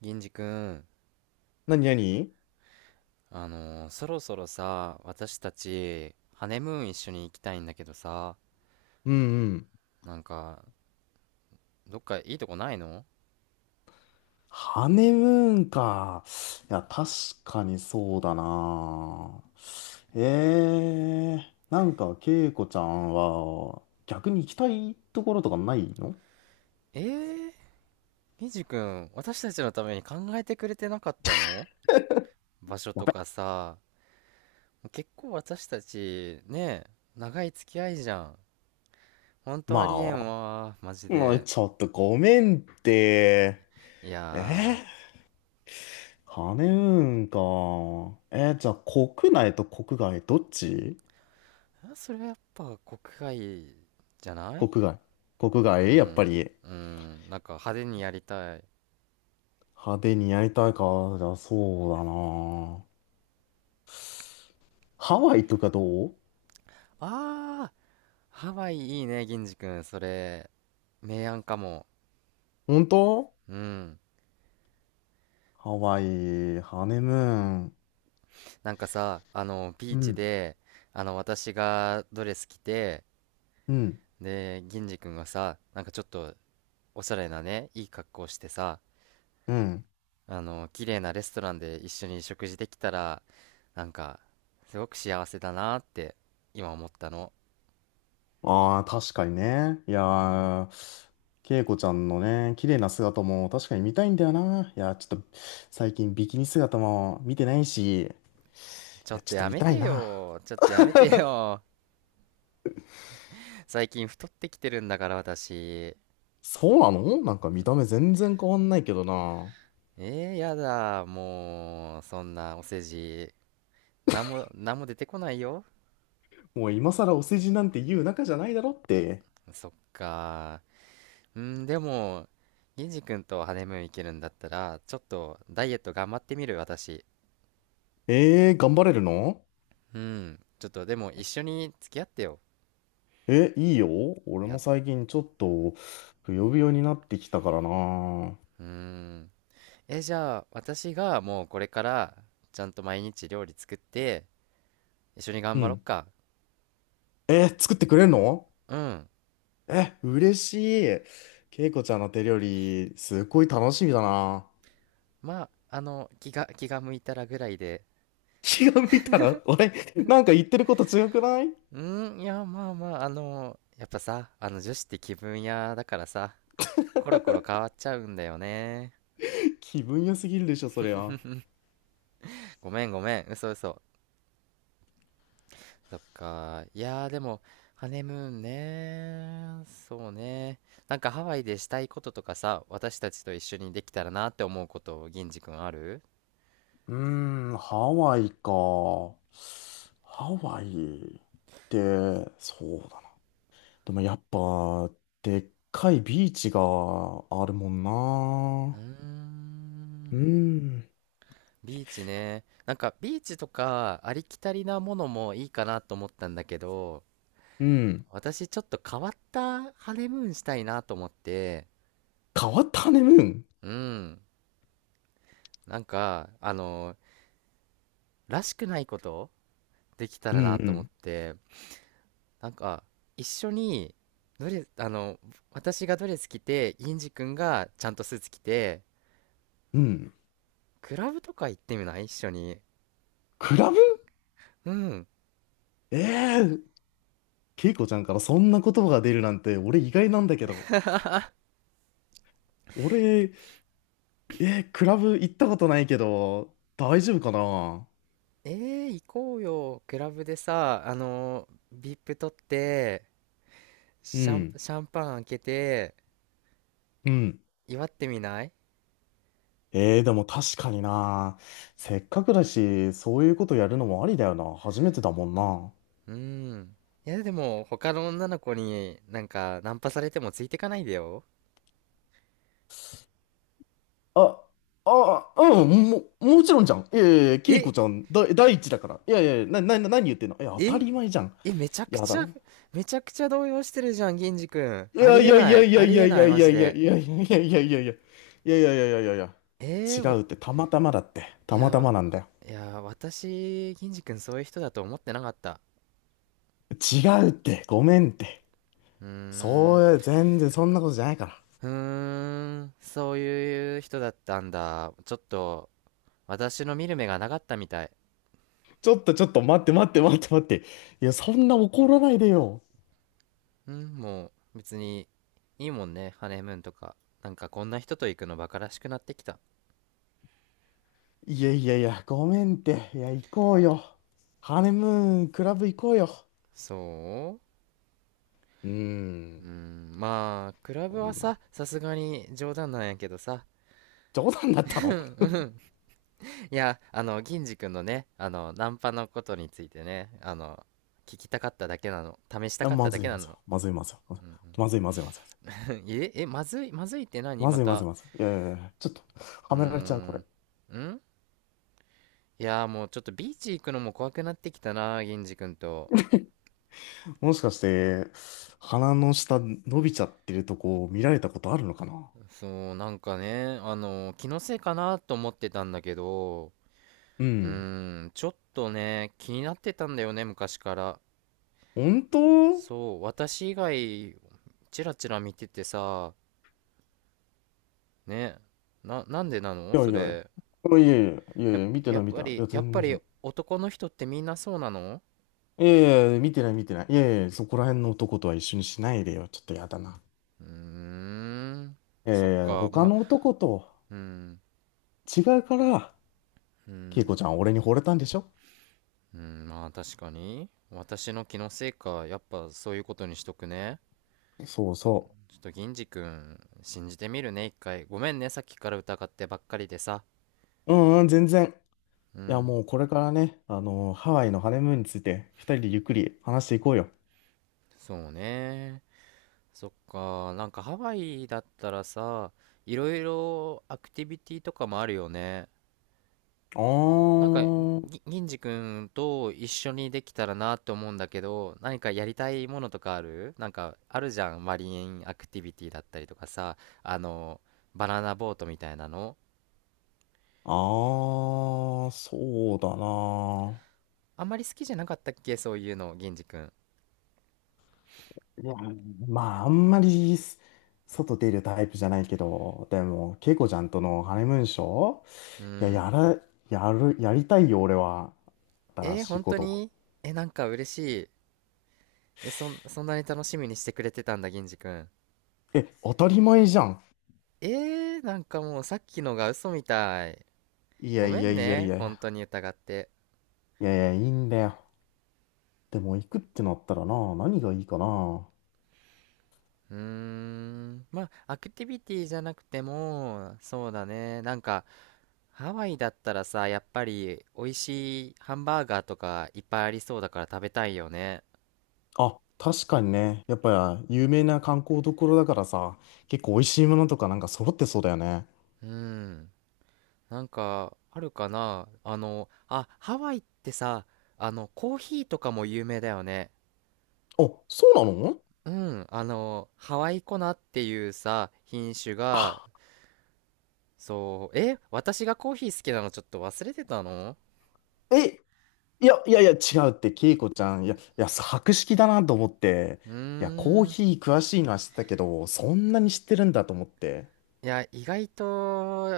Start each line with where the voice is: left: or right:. right: 銀次くん、
left: なになに。
right: そろそろさ、私たち、ハネムーン一緒に行きたいんだけどさ、
left: うんうん。
right: なんか、どっかいいとこないの？
left: ハネムーンか。いや、確かにそうだな。えなんか、恵子ちゃんは、逆に行きたいところとかないの？
right: えー、銀次くん、私たちのために考えてくれてなかったの？場所
left: や
right: と
left: べ。
right: かさ、結構私たち、ねえ、長い付き合いじゃん。ほんとありえん
left: ま
right: わ、マジ
left: あ、もう
right: で。
left: ちょっとごめんって。
right: い
left: えー、
right: や
left: ハネムーンか。じゃあ、国内と国外、どっち？
right: ー、それはやっぱ国外じゃない？
left: 国外。国
right: う
left: 外、やっぱ
right: ん、
left: り、
right: うん、なんか派手にやりたい。
left: 派手にやりたいか。じゃあ、そうだな。ハワイとかどう？
right: ああ、ハワイいいね、銀次くん。それ、明暗かも。
left: 本当？
right: うん。
left: ハワイ、ハネムーン。
right: なんかさ、ビ
left: う
right: ーチ
left: ん、
right: で、私がドレス着て、
left: うん、
right: で、銀次くんがさ、なんかちょっと、おしゃれなね、いい格好してさ、
left: うん。
right: 綺麗なレストランで一緒に食事できたら、なんか、すごく幸せだなって、今思ったの。
left: ああ、確かにね。いや
right: うん。
left: ー、恵子ちゃんのね、綺麗な姿も確かに見たいんだよな。いやー、ちょっと、最近ビキニ姿も見てないし、い
right: ちょ
left: や、
right: っ
left: ち
right: と
left: ょっと
right: や
left: 見
right: め
left: たい
right: て
left: な。
right: よ。ちょっとやめてよ。最近太ってきてるんだから、私。
left: そうなの？なんか見た目全然変わんないけどな。
right: やだ、もう、そんなお世辞、なんも出てこないよ。
left: もう今更お世辞なんて言う仲じゃないだろって。
right: そっか。うん、でも、銀次君とハネムーン行けるんだったら、ちょっとダイエット頑張ってみる、私。
left: 頑張れるの？
right: うん、ちょっとでも一緒に付き合ってよ。
left: え、いいよ。俺も
right: や、
left: 最近ちょっと、ぶよぶよになってきたからな。
right: うーん。え、じゃあ、私がもうこれから、ちゃんと毎日料理作って、一緒に頑
left: う
right: 張ろっ
left: ん。
right: か。
left: え、作ってくれんの？
right: うん。
left: え、嬉しい。けいこちゃんの手料理、すっごい楽しみだな。
right: まあ、気が向いたらぐらいで。
left: 気が向いたら、俺、なんか言ってること違くない？
right: うーん、いや、まあまあ、やっぱさ、女子って気分屋だからさ、コロコロ変わっちゃうんだよね。
left: 気分良すぎるでしょ、そりゃ。う
right: ごめんごめん、嘘嘘。そっか、いやーでも、ハネムーンね、そうね。なんかハワイでしたいこととかさ、私たちと一緒にできたらなって思うこと、銀次くんある？
left: ーん、ハワイか。ハワイって、そうだな。でもやっぱ、でっかいビーチがあるもん
right: うー
left: な。うー
right: ん、
left: ん、
right: ビーチね。なんかビーチとかありきたりなものもいいかなと思ったんだけど、
left: うん。
right: 私ちょっと変わったハネムーンしたいなと思って、
left: 変わったハネムーン。
right: うん、なんか、らしくないことできた
left: うん、
right: ら
left: う
right: なと思っ
left: ん、
right: て、なんか、一緒に、ドレス、私がドレス着て、インジ君がちゃんとスーツ着て、
left: うん。
right: クラブとか行ってみない？一緒に。
left: クラブ？
right: うん。
left: ええー、ケイコちゃんからそんな言葉が出るなんて、俺意外なんだけど。俺、クラブ行ったことないけど、大丈夫かな？
right: え行こうよ。クラブでさ、VIP 取って、
left: うん、
right: シャンパン開けて、
left: うん。
right: 祝ってみない？
left: でも確かにな。せっかくだし、そういうことやるのもありだよな。初めてだもんな。
right: うん。いや、でも、他の女の子になんか、ナンパされてもついてかないでよ。
left: あ、あ、うん、もちろんじゃん。いやいやいや、ケイ
right: え
left: コちゃん、第一だから。いやいや、な、な、な何言ってんの？いや、当た
right: え
left: り前じゃん。
right: え、めちゃく
left: や
right: ち
left: だ
right: ゃ、
left: な。
right: めちゃくちゃ動揺してるじゃん、銀次くん。
left: い
right: あ
left: や
right: り
left: い
right: え
left: やい
right: な
left: や
right: い、
left: いや
right: あ
left: い
right: り
left: や
right: え
left: い
right: ない、
left: や
right: マ
left: いや
right: ジ
left: いや
right: で。
left: いやいやいやいやいやいやいやいやいやいやいやいや、
right: え
left: 違
right: ー、わ、
left: うって、たまたまだって、
right: い
left: たま
right: や、
left: たまなんだよ。
right: いや、私、銀次くんそういう人だと思ってなかった。
left: 違うって、ごめんって。
right: うーん、
left: そう、全然そんなことじゃないから。
right: うーん、そういう人だったんだ。ちょっと、私の見る目がなかったみたい。
left: ちょっとちょっと待って待って待って待って、いや、そんな怒らないでよ。
right: うん、もう別にいいもんね、ハネムーンとか。なんかこんな人と行くのバカらしくなってきた。
left: いやいやいや、ごめんって。いや、行こうよ。ハネムーンクラブ行こうよ。
right: そ
left: うー
right: う、う
left: ん。
right: ん、まあ、クラブ
left: こ
right: は
left: んな
right: さ、さすがに冗談なんやけどさ。
left: 冗談だったの？い
right: いや、銀次くんのね、ナンパのことについてね、聞きたかっただけなの。試した
left: や、
right: かっ
left: ま
right: ただ
left: ずい
right: けな
left: まずい
right: の。
left: まずいまずいまず
right: うんうん。
left: いまずいまずいまずい
right: え、え、まずい、まずいって何
left: ま
right: ま
left: ずいまず
right: た。
left: いまずい。いやいやいや、ちょっと、
right: う
left: は
right: ー
left: められちゃう、これ。
right: ん。ん、いやーもうちょっとビーチ行くのも怖くなってきたな、銀次くんと。
left: もしかして、鼻の下伸びちゃってるとこを見られたことあるのかな？
right: そう、なんかね、気のせいかなと思ってたんだけど、
left: う
right: う
left: ん。
right: ーん、ちょっとね、気になってたんだよね、昔から。
left: 本当？い
right: そう、私以外、チラチラ見ててさ、ね、なんでなの
left: や
right: そ
left: いやいや。
right: れ。
left: いやいやいや、
right: やっ、
left: いや見てない見てない。いや、
right: やっぱ
left: 全
right: り
left: 然。
right: 男の人ってみんなそうなの？
left: いやいや見てない見てない。いやいやいや、そこら辺の男とは一緒にしないでよ。ちょっとやだな。
right: うーん、
left: い
right: そ
left: や
right: っ
left: いや
right: か、
left: 他
right: まあ、
left: の男と
right: うん、
left: 違うから、
right: う
left: ケイコ
right: ん、
left: ちゃんは俺に惚れたんでしょ？
right: うん、まあ確かに。私の気のせいか、やっぱそういうことにしとくね。
left: そうそ
right: ちょっと銀次くん信じてみるね、一回ごめんね、さっきから疑ってばっかりでさ。
left: う。うんうん、全然。
right: う
left: いや、
right: ん、
left: もうこれからね、ハワイのハネムーンについて、二人でゆっくり話していこうよ。
right: そうね、そっか、なんかハワイだったらさ、いろいろアクティビティとかもあるよね。
left: あ
right: なんか、
left: ー、
right: 銀次くんと一緒にできたらなと思うんだけど、何かやりたいものとかある？なんかあるじゃん、マリンアクティビティだったりとかさ、あのバナナボートみたいなの、
left: あー、そうだな。
right: あんまり好きじゃなかったっけ、そういうの、銀次くん？
left: いや、まあ、あんまり外出るタイプじゃないけど、でも、ケイコちゃんとのハネムーンショ
right: う
left: ー、いや、
right: ん、
left: やら、やる、やりたいよ、俺は。新
right: えー、
left: しい
right: 本
left: こ
right: 当
left: と。
right: に？え、なんか嬉しい。え、そんなに楽しみにしてくれてたんだ、銀次くん。
left: 当たり前じゃん。
right: えー、なんかもうさっきのが嘘みたい。
left: いや
right: ご
left: い
right: め
left: や
right: ん
left: いやい
right: ね、本当
left: や。
right: に疑って。
left: いやいや、いいんだよ。でも、行くってなったらな、何がいいかな。
right: うーん、まあ、アクティビティじゃなくても、そうだね、なんか、ハワイだったらさ、やっぱり美味しいハンバーガーとかいっぱいありそうだから食べたいよね。
left: あ、確かにね。やっぱり有名な観光どころだからさ、結構美味しいものとかなんか揃ってそうだよね。
right: うん、なんか、あるかな、あ、ハワイってさ、コーヒーとかも有名だよね。
left: あ、そうなの？
right: うん、ハワイコナっていうさ、品種が、
left: あ、
right: そう、え、私がコーヒー好きなのちょっと忘れてたの？
left: え、いや、いやいや、違うって、ケイコちゃん、いや、いや、博識だなと思って、
right: うー
left: いや、コー
right: ん。
left: ヒー詳しいのは知ってたけど、そんなに知ってるんだと思って。
right: いや、意外と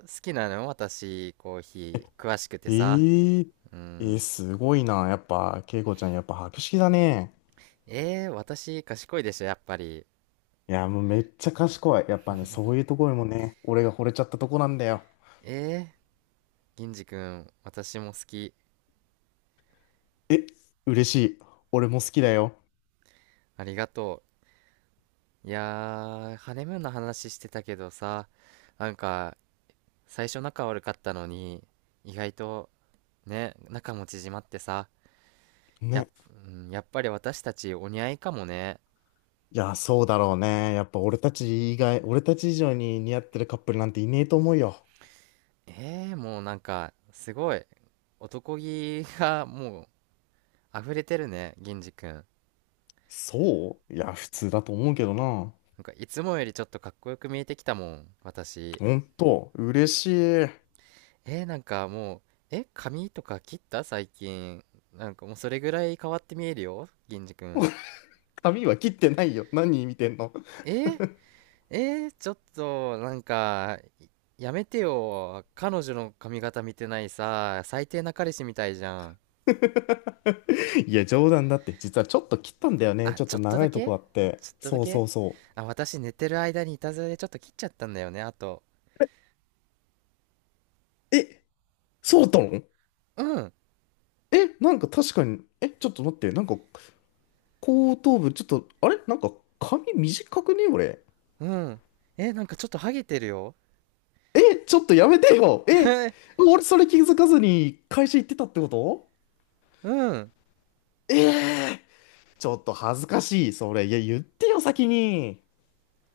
right: 好きなの私、コーヒー、詳しくて
left: え
right: さ。
left: ー、
right: うん。
left: すごいな。やっぱ、ケイコちゃん、やっぱ博識だね。
right: えー、私、賢いでしょ、やっぱり。
left: いや、もうめっちゃ賢い。やっぱね、そういうところもね、俺が惚れちゃったとこなんだよ。
right: えー、銀次くん、私も好き。
left: え、嬉しい。俺も好きだよ。
right: ありがとう。いやー、ハネムーンの話してたけどさ、なんか、最初仲悪かったのに、意外とね、仲も縮まってさ、やっ、
left: ね。
right: うん、やっぱり私たちお似合いかもね。
left: いや、そうだろうね。やっぱ俺たち以外、俺たち以上に似合ってるカップルなんていねえと思うよ。
right: えー、もうなんか、すごい。男気がもう溢れてるね、銀次くん。
left: そういや、普通だと思うけどな。
right: なんかいつもよりちょっとかっこよく見えてきたもん、私。
left: ほんと、嬉しい。
right: えー、なんかもう、え、髪とか切った最近？なんかもうそれぐらい変わって見えるよ、銀次くん。
left: 髪は切ってないよ。何見てんの？
right: えー、えちょっと、なんか、やめてよ。彼女の髪型見てないさ、最低な彼氏みたいじゃん。
left: いや、冗談だって。実はちょっと切ったんだよね。
right: あ、
left: ちょっ
right: ちょ
left: と
right: っと
left: 長
right: だ
left: いと
right: け、
left: こあって。
right: ちょっとだ
left: そうそ
right: け、
left: うそ
right: あ、私寝てる間にいたずらでちょっと切っちゃったんだよね、あと。
left: う。え、そうだったの？
right: うん、
left: え、なんか確かに、え、ちょっと待って。なんか、後頭部、ちょっと、あれなんか、髪短くね俺？
right: うん。え、なんかちょっとハゲてるよ。
left: え、ちょっとやめてよ。え、俺それ気づかずに会社行ってたってこと？
right: うん。
left: ええー、ちょっと恥ずかしい。それ、いや、言ってよ、先に。